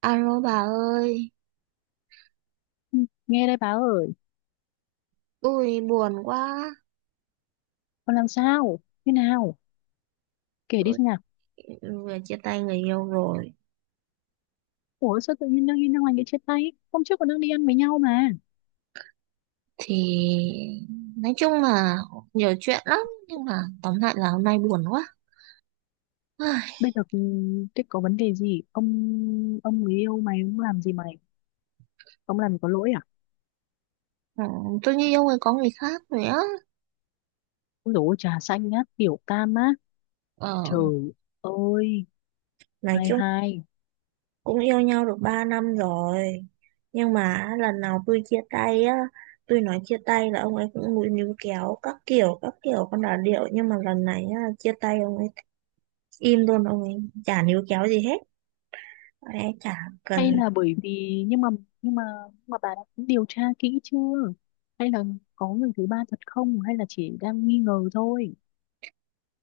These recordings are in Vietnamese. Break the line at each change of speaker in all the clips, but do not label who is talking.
Alo bà ơi,
Ừ, nghe đây bà ơi.
tôi buồn quá,
Con làm sao thế nào, kể đi
tôi
xem nào.
vừa chia tay người yêu rồi.
Ủa sao tự nhiên đang đi Năng Anh lại chia tay, hôm trước còn đang đi ăn với nhau mà.
Thì nói chung là nhiều chuyện lắm, nhưng mà tóm lại là hôm nay buồn quá. Ai,
Bây giờ ừ, thế có vấn đề gì ông, người yêu mày ông làm gì mày, ông làm gì có lỗi à?
ừ, tôi như yêu người có người khác rồi á.
Ôi dồi ôi, trà xanh á, tiểu tam á?
Ờ,
Trời ơi
nói
hai
chung
hai.
cũng yêu nhau được 3 năm rồi. Nhưng mà lần nào tôi chia tay á, tôi nói chia tay là ông ấy cũng mũi níu kéo các kiểu con đà điệu. Nhưng mà lần này á, chia tay ông ấy im luôn, ông ấy chả níu kéo gì hết. Ông ấy chả
Hay
cần.
là bởi vì nhưng mà nhưng mà bà đã điều tra kỹ chưa, hay là có người thứ ba thật không hay là chỉ đang nghi ngờ thôi?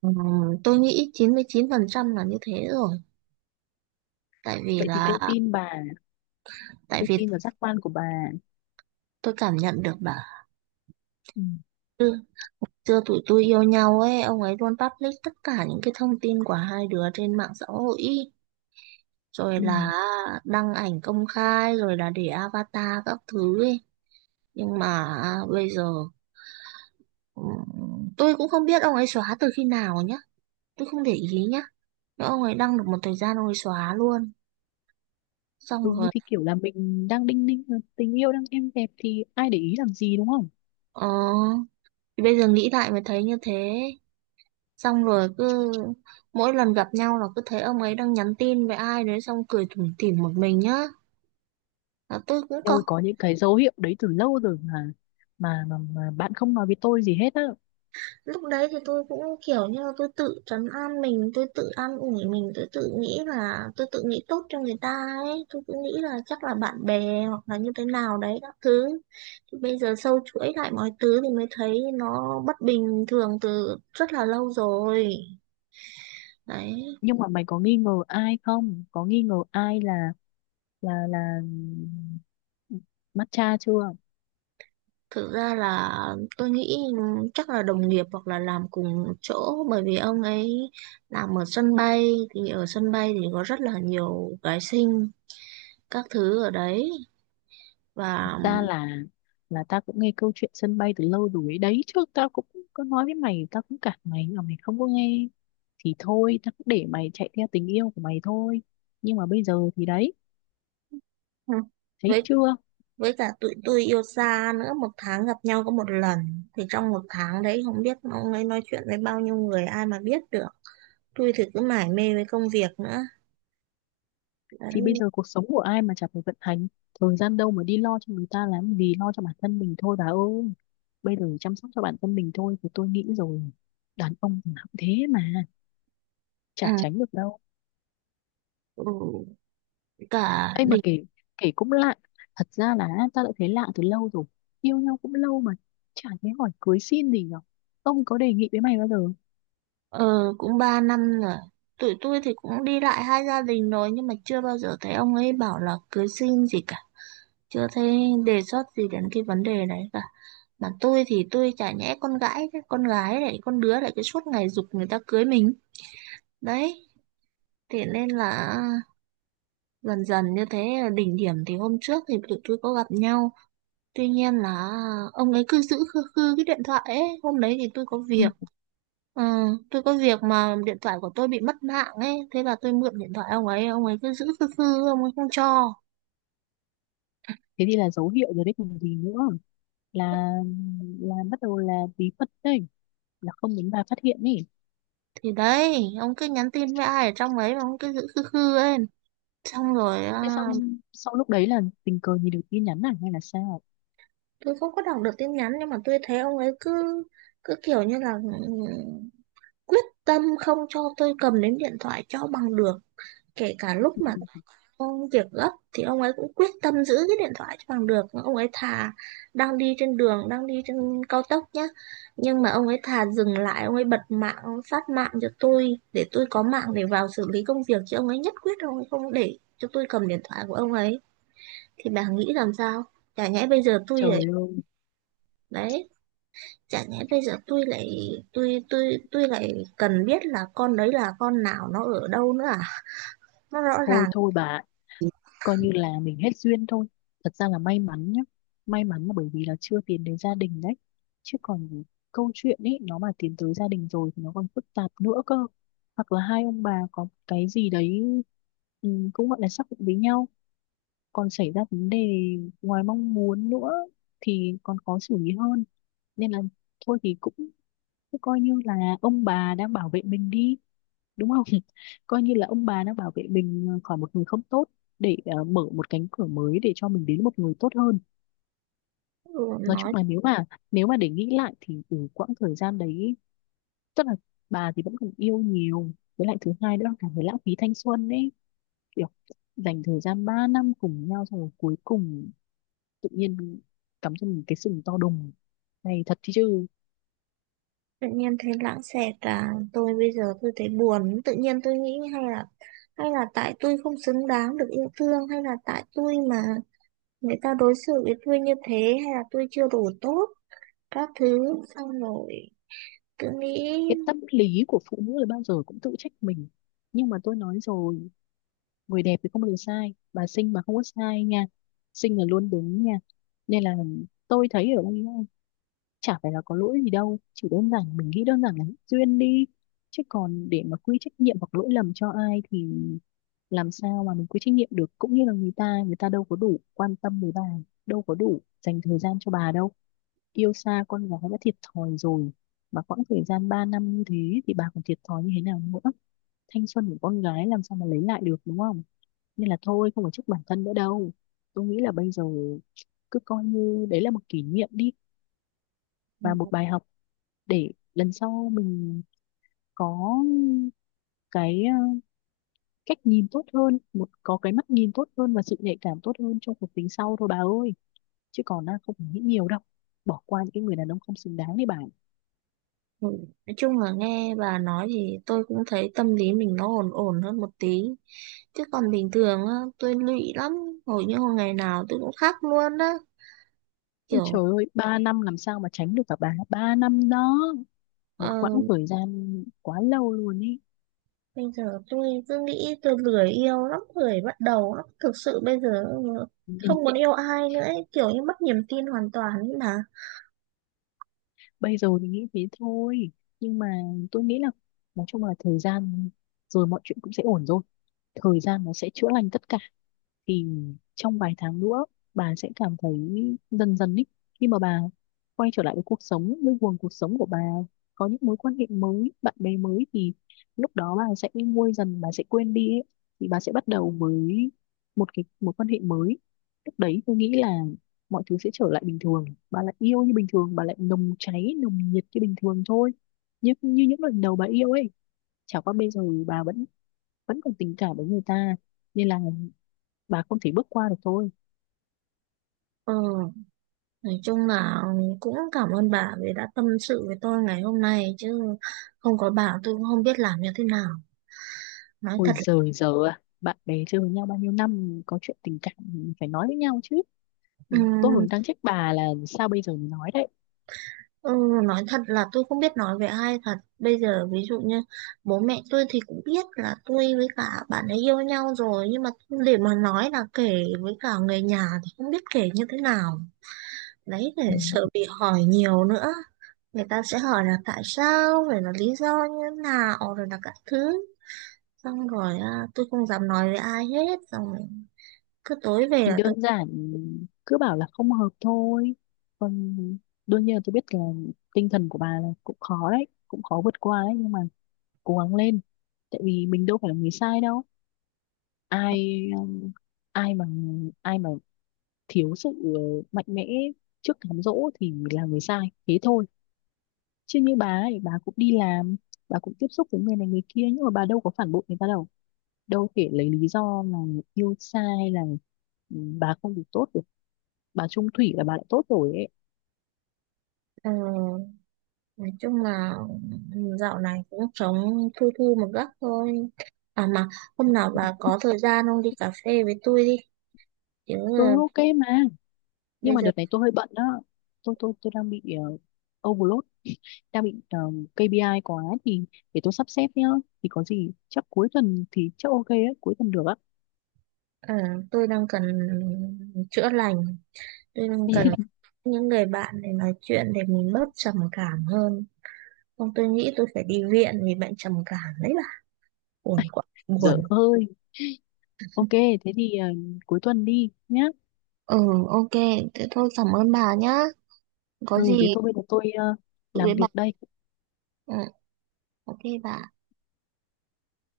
Ừm, tôi nghĩ chín chín mươi chín phần trăm là như thế rồi, tại vì
Vậy thì
là
tôi tin bà,
tại
tôi
vì
tin vào giác quan của bà.
tôi cảm nhận được bà.
Ừ.
Chưa chưa tụi tôi yêu nhau ấy, ông ấy luôn public tất cả những cái thông tin của hai đứa trên mạng xã hội, rồi
Ừ.
là đăng ảnh công khai, rồi là để avatar các thứ ấy. Nhưng mà à, bây giờ tôi cũng không biết ông ấy xóa từ khi nào nhá, tôi không để ý nhá, nhưng ông ấy đăng được một thời gian ông ấy xóa luôn. Xong
Ừ
rồi
thì kiểu là mình đang đinh ninh mà, tình yêu đang êm đẹp thì ai để ý làm gì đúng không?
ờ, thì bây giờ nghĩ lại mới thấy như thế. Xong rồi cứ mỗi lần gặp nhau là cứ thấy ông ấy đang nhắn tin với ai đấy xong cười tủm tỉm một mình nhá, là tôi cũng
Tôi
có.
có những cái dấu hiệu đấy từ lâu rồi mà, mà bạn không nói với tôi gì hết á.
Lúc đấy thì tôi cũng kiểu như là tôi tự trấn an mình, tôi tự an ủi mình, tôi tự nghĩ là tôi tự nghĩ tốt cho người ta ấy, tôi cứ nghĩ là chắc là bạn bè hoặc là như thế nào đấy các thứ. Thì bây giờ sâu chuỗi lại mọi thứ thì mới thấy nó bất bình thường từ rất là lâu rồi, đấy.
Nhưng mà mày có nghi ngờ ai không? Có nghi ngờ ai là là là ừ, matcha chưa?
Thực ra là tôi nghĩ chắc là đồng nghiệp hoặc là làm cùng chỗ, bởi vì ông ấy làm ở sân bay, thì ở sân bay thì có rất là nhiều gái xinh các thứ ở đấy. Và
Ra là ta cũng nghe câu chuyện sân bay từ lâu rồi ấy. Đấy trước tao cũng có nói với mày, tao cũng cản mày nhưng mà mày không có nghe, thì thôi tao cũng để mày chạy theo tình yêu của mày thôi. Nhưng mà bây giờ thì đấy,
ừ,
thấy
với
chưa?
với cả tụi tôi yêu xa nữa, một tháng gặp nhau có một lần thì trong một tháng đấy không biết ông ấy nói chuyện với bao nhiêu người ai mà biết được. Tôi thì cứ mải mê với công việc nữa,
Thì
đấy.
bây giờ cuộc sống của ai mà chả phải vận hành, thời gian đâu mà đi lo cho người ta làm gì, lo cho bản thân mình thôi bà ơi. Bây giờ chăm sóc cho bản thân mình thôi thì tôi nghĩ rồi, đàn ông thì nó cũng thế mà,
Ừ.
chả tránh được đâu.
Ừ. Cả
Ấy mà
đi.
kể, kể cũng lạ. Thật ra là ta đã thấy lạ từ lâu rồi, yêu nhau cũng lâu mà chả thấy hỏi cưới xin gì nhở. Ông có đề nghị với mày bao giờ?
Ờ, cũng 3 năm rồi. Tụi tôi thì cũng đi lại hai gia đình rồi nhưng mà chưa bao giờ thấy ông ấy bảo là cưới xin gì cả. Chưa thấy đề xuất gì đến cái vấn đề đấy cả. Mà tôi thì tôi chả nhẽ con gái, chứ, con gái lại con đứa lại cứ suốt ngày giục người ta cưới mình. Đấy, thế nên là dần dần như thế, đỉnh điểm thì hôm trước thì tụi tôi có gặp nhau. Tuy nhiên là ông ấy cứ giữ khư khư cái điện thoại ấy. Hôm đấy thì tôi có
Ừ.
việc. Ừ, tôi có việc mà điện thoại của tôi bị mất mạng ấy, thế là tôi mượn điện thoại ông ấy cứ giữ khư khư, ông ấy không cho.
Thế thì là dấu hiệu rồi đấy còn gì nữa, là bắt đầu là bí mật đấy, là không muốn bà phát hiện ý.
Thì đấy, ông cứ nhắn tin với ai ở trong ấy mà ông cứ giữ khư khư ấy. Xong rồi
Thế
à,
xong sau lúc đấy là tình cờ nhìn được tin nhắn này hay là sao?
tôi không có đọc được tin nhắn nhưng mà tôi thấy ông ấy cứ cứ kiểu như là ừ, quyết tâm không cho tôi cầm đến điện thoại cho bằng được, kể cả lúc mà
Ừ,
công việc gấp thì ông ấy cũng quyết tâm giữ cái điện thoại cho bằng được. Ông ấy thà đang đi trên đường, đang đi trên cao tốc nhá. Nhưng mà ông ấy thà dừng lại, ông ấy bật mạng, ông phát mạng cho tôi để tôi có mạng để vào xử lý công việc. Chứ ông ấy nhất quyết ông ấy không để cho tôi cầm điện thoại của ông ấy. Thì bà nghĩ làm sao? Chả nhẽ bây giờ tôi
trời
lại,
ơi,
đấy, chả nhẽ bây giờ tôi lại, tôi lại cần biết là con đấy là con nào, nó ở đâu nữa à? Nó rõ
thôi
ràng.
thôi bà, coi như là mình hết duyên thôi. Thật ra là may mắn nhá. May mắn là bởi vì là chưa tiến đến gia đình đấy. Chứ còn câu chuyện ấy nó mà tiến tới gia đình rồi thì nó còn phức tạp nữa cơ. Hoặc là hai ông bà có cái gì đấy, ừ, cũng gọi là xác định với nhau. Còn xảy ra vấn đề ngoài mong muốn nữa thì còn khó xử lý hơn. Nên là thôi thì cũng thế, coi như là ông bà đang bảo vệ mình đi, đúng không? Coi như là ông bà đang bảo vệ mình khỏi một người không tốt, để mở một cánh cửa mới để cho mình đến một người tốt hơn.
Ừ,
Nói chung
nói
là nếu mà, nếu mà để nghĩ lại thì từ quãng thời gian đấy, tức là bà thì vẫn còn yêu nhiều, với lại thứ hai nữa là cảm thấy lãng phí thanh xuân ấy, kiểu dành thời gian 3 năm cùng nhau xong rồi cuối cùng tự nhiên cắm cho mình cái sừng to đùng này, thật chứ.
tự nhiên thấy lãng xẹt à, tôi bây giờ tôi thấy buồn, tự nhiên tôi nghĩ hay là, hay là tại tôi không xứng đáng được yêu thương, hay là tại tôi mà người ta đối xử với tôi như thế, hay là tôi chưa đủ tốt các thứ, xong rồi cứ nghĩ.
Cái tâm lý của phụ nữ là bao giờ cũng tự trách mình, nhưng mà tôi nói rồi, người đẹp thì không bao giờ sai, bà xinh mà không có sai nha, xinh là luôn đúng nha. Nên là tôi thấy ở ông ấy chả phải là có lỗi gì đâu, chỉ đơn giản mình nghĩ đơn giản là duyên đi. Chứ còn để mà quy trách nhiệm hoặc lỗi lầm cho ai thì làm sao mà mình quy trách nhiệm được, cũng như là người ta, người ta đâu có đủ quan tâm với bà, đâu có đủ dành thời gian cho bà đâu. Yêu xa con gái đã thiệt thòi rồi, mà quãng thời gian 3 năm như thế thì bà còn thiệt thòi như thế nào nữa. Thanh xuân của con gái làm sao mà lấy lại được đúng không. Nên là thôi không phải trách bản thân nữa đâu, tôi nghĩ là bây giờ cứ coi như đấy là một kỷ niệm đi, và một bài học để lần sau mình có cái cách nhìn tốt hơn, một có cái mắt nhìn tốt hơn và sự nhạy cảm tốt hơn trong cuộc tình sau thôi bà ơi. Chứ còn không phải nghĩ nhiều đâu, bỏ qua những cái người đàn ông không xứng đáng đấy bà.
Ừ, nói chung là nghe bà nói thì tôi cũng thấy tâm lý mình nó ổn ổn hơn một tí, chứ còn bình thường á tôi lụy lắm, hầu như hồi ngày nào tôi cũng khóc luôn á,
Ôi
kiểu.
trời ơi ba năm làm sao mà tránh được cả bà, ba năm đó,
ờ,
một quãng thời gian quá lâu luôn ý.
Bây giờ tôi cứ nghĩ tôi lười yêu lắm, lười bắt đầu lắm. Thực sự bây giờ
Nên
không muốn yêu ai nữa ấy, kiểu như mất niềm tin hoàn toàn ấy mà.
bây giờ thì nghĩ thế thôi, nhưng mà tôi nghĩ là, nói chung là thời gian rồi mọi chuyện cũng sẽ ổn thôi, thời gian nó sẽ chữa lành tất cả. Thì trong vài tháng nữa bà sẽ cảm thấy dần dần ý, khi mà bà quay trở lại với cuộc sống, với guồng cuộc sống của bà, có những mối quan hệ mới, bạn bè mới, thì lúc đó bà sẽ nguôi dần, bà sẽ quên đi ấy. Thì bà sẽ bắt đầu với một cái mối quan hệ mới, lúc đấy tôi nghĩ là mọi thứ sẽ trở lại bình thường, bà lại yêu như bình thường, bà lại nồng cháy nồng nhiệt như bình thường thôi, như như những lần đầu bà yêu ấy. Chả qua bây giờ bà vẫn vẫn còn tình cảm với người ta nên là bà không thể bước qua được thôi.
Ừ, nói chung là cũng cảm ơn bà vì đã tâm sự với tôi ngày hôm nay, chứ không có bà tôi cũng không biết làm như thế nào. Nói
Ôi
thật
giời giờ à, bạn bè chơi với nhau bao nhiêu năm có chuyện tình cảm phải nói với nhau chứ. Tôi
là,
còn đang trách bà là sao bây giờ mới nói đấy.
Ừ, nói thật là, tôi không biết nói với ai thật bây giờ, ví dụ như bố mẹ tôi thì cũng biết là tôi với cả bạn ấy yêu nhau rồi, nhưng mà để mà nói là kể với cả người nhà thì không biết kể như thế nào, đấy,
Ừ.
để sợ bị hỏi nhiều nữa. Người ta sẽ hỏi là tại sao, rồi là lý do như thế nào, rồi là các thứ. Xong rồi à, tôi không dám nói với ai hết, xong rồi cứ tối về
Thì
là tôi,
đơn giản cứ bảo là không hợp thôi. Còn đương nhiên là tôi biết là tinh thần của bà là cũng khó đấy, cũng khó vượt qua đấy nhưng mà cố gắng lên. Tại vì mình đâu phải là người sai đâu. Ai ai mà ai mà thiếu sự mạnh mẽ trước cám dỗ thì là người sai. Thế thôi. Chứ như bà ấy, bà cũng đi làm, bà cũng tiếp xúc với người này người kia nhưng mà bà đâu có phản bội người ta đâu. Đâu thể lấy lý do là yêu xa hay là ừ, bà không được tốt được, bà chung thủy là bà đã tốt rồi ấy.
ừ, nói chung là ừ, dạo này cũng sống thu thu một góc thôi. À mà hôm nào bà có thời gian không, đi cà phê với tôi đi, chứ
Ừ,
ờ,
ok mà nhưng
bây
mà
giờ
đợt này tôi hơi bận đó, tôi đang bị overload, đang bị KPI quá thì để tôi sắp xếp nhá, thì có gì chắc cuối tuần thì chắc ok ấy, cuối tuần được á.
ờ, tôi đang cần chữa lành, tôi đang cần những người bạn để nói chuyện để mình bớt trầm cảm hơn, không tôi nghĩ tôi phải đi viện vì bệnh trầm cảm đấy bà, buồn quá
Dở
buồn.
hơi. Ok thế thì cuối tuần đi nhá.
Ừ, ok, thế thôi cảm ơn bà nhá, có
Ừ
gì
thế thôi bây giờ tôi
tự
làm
với
việc
bà.
đây.
Ừ, ok bà.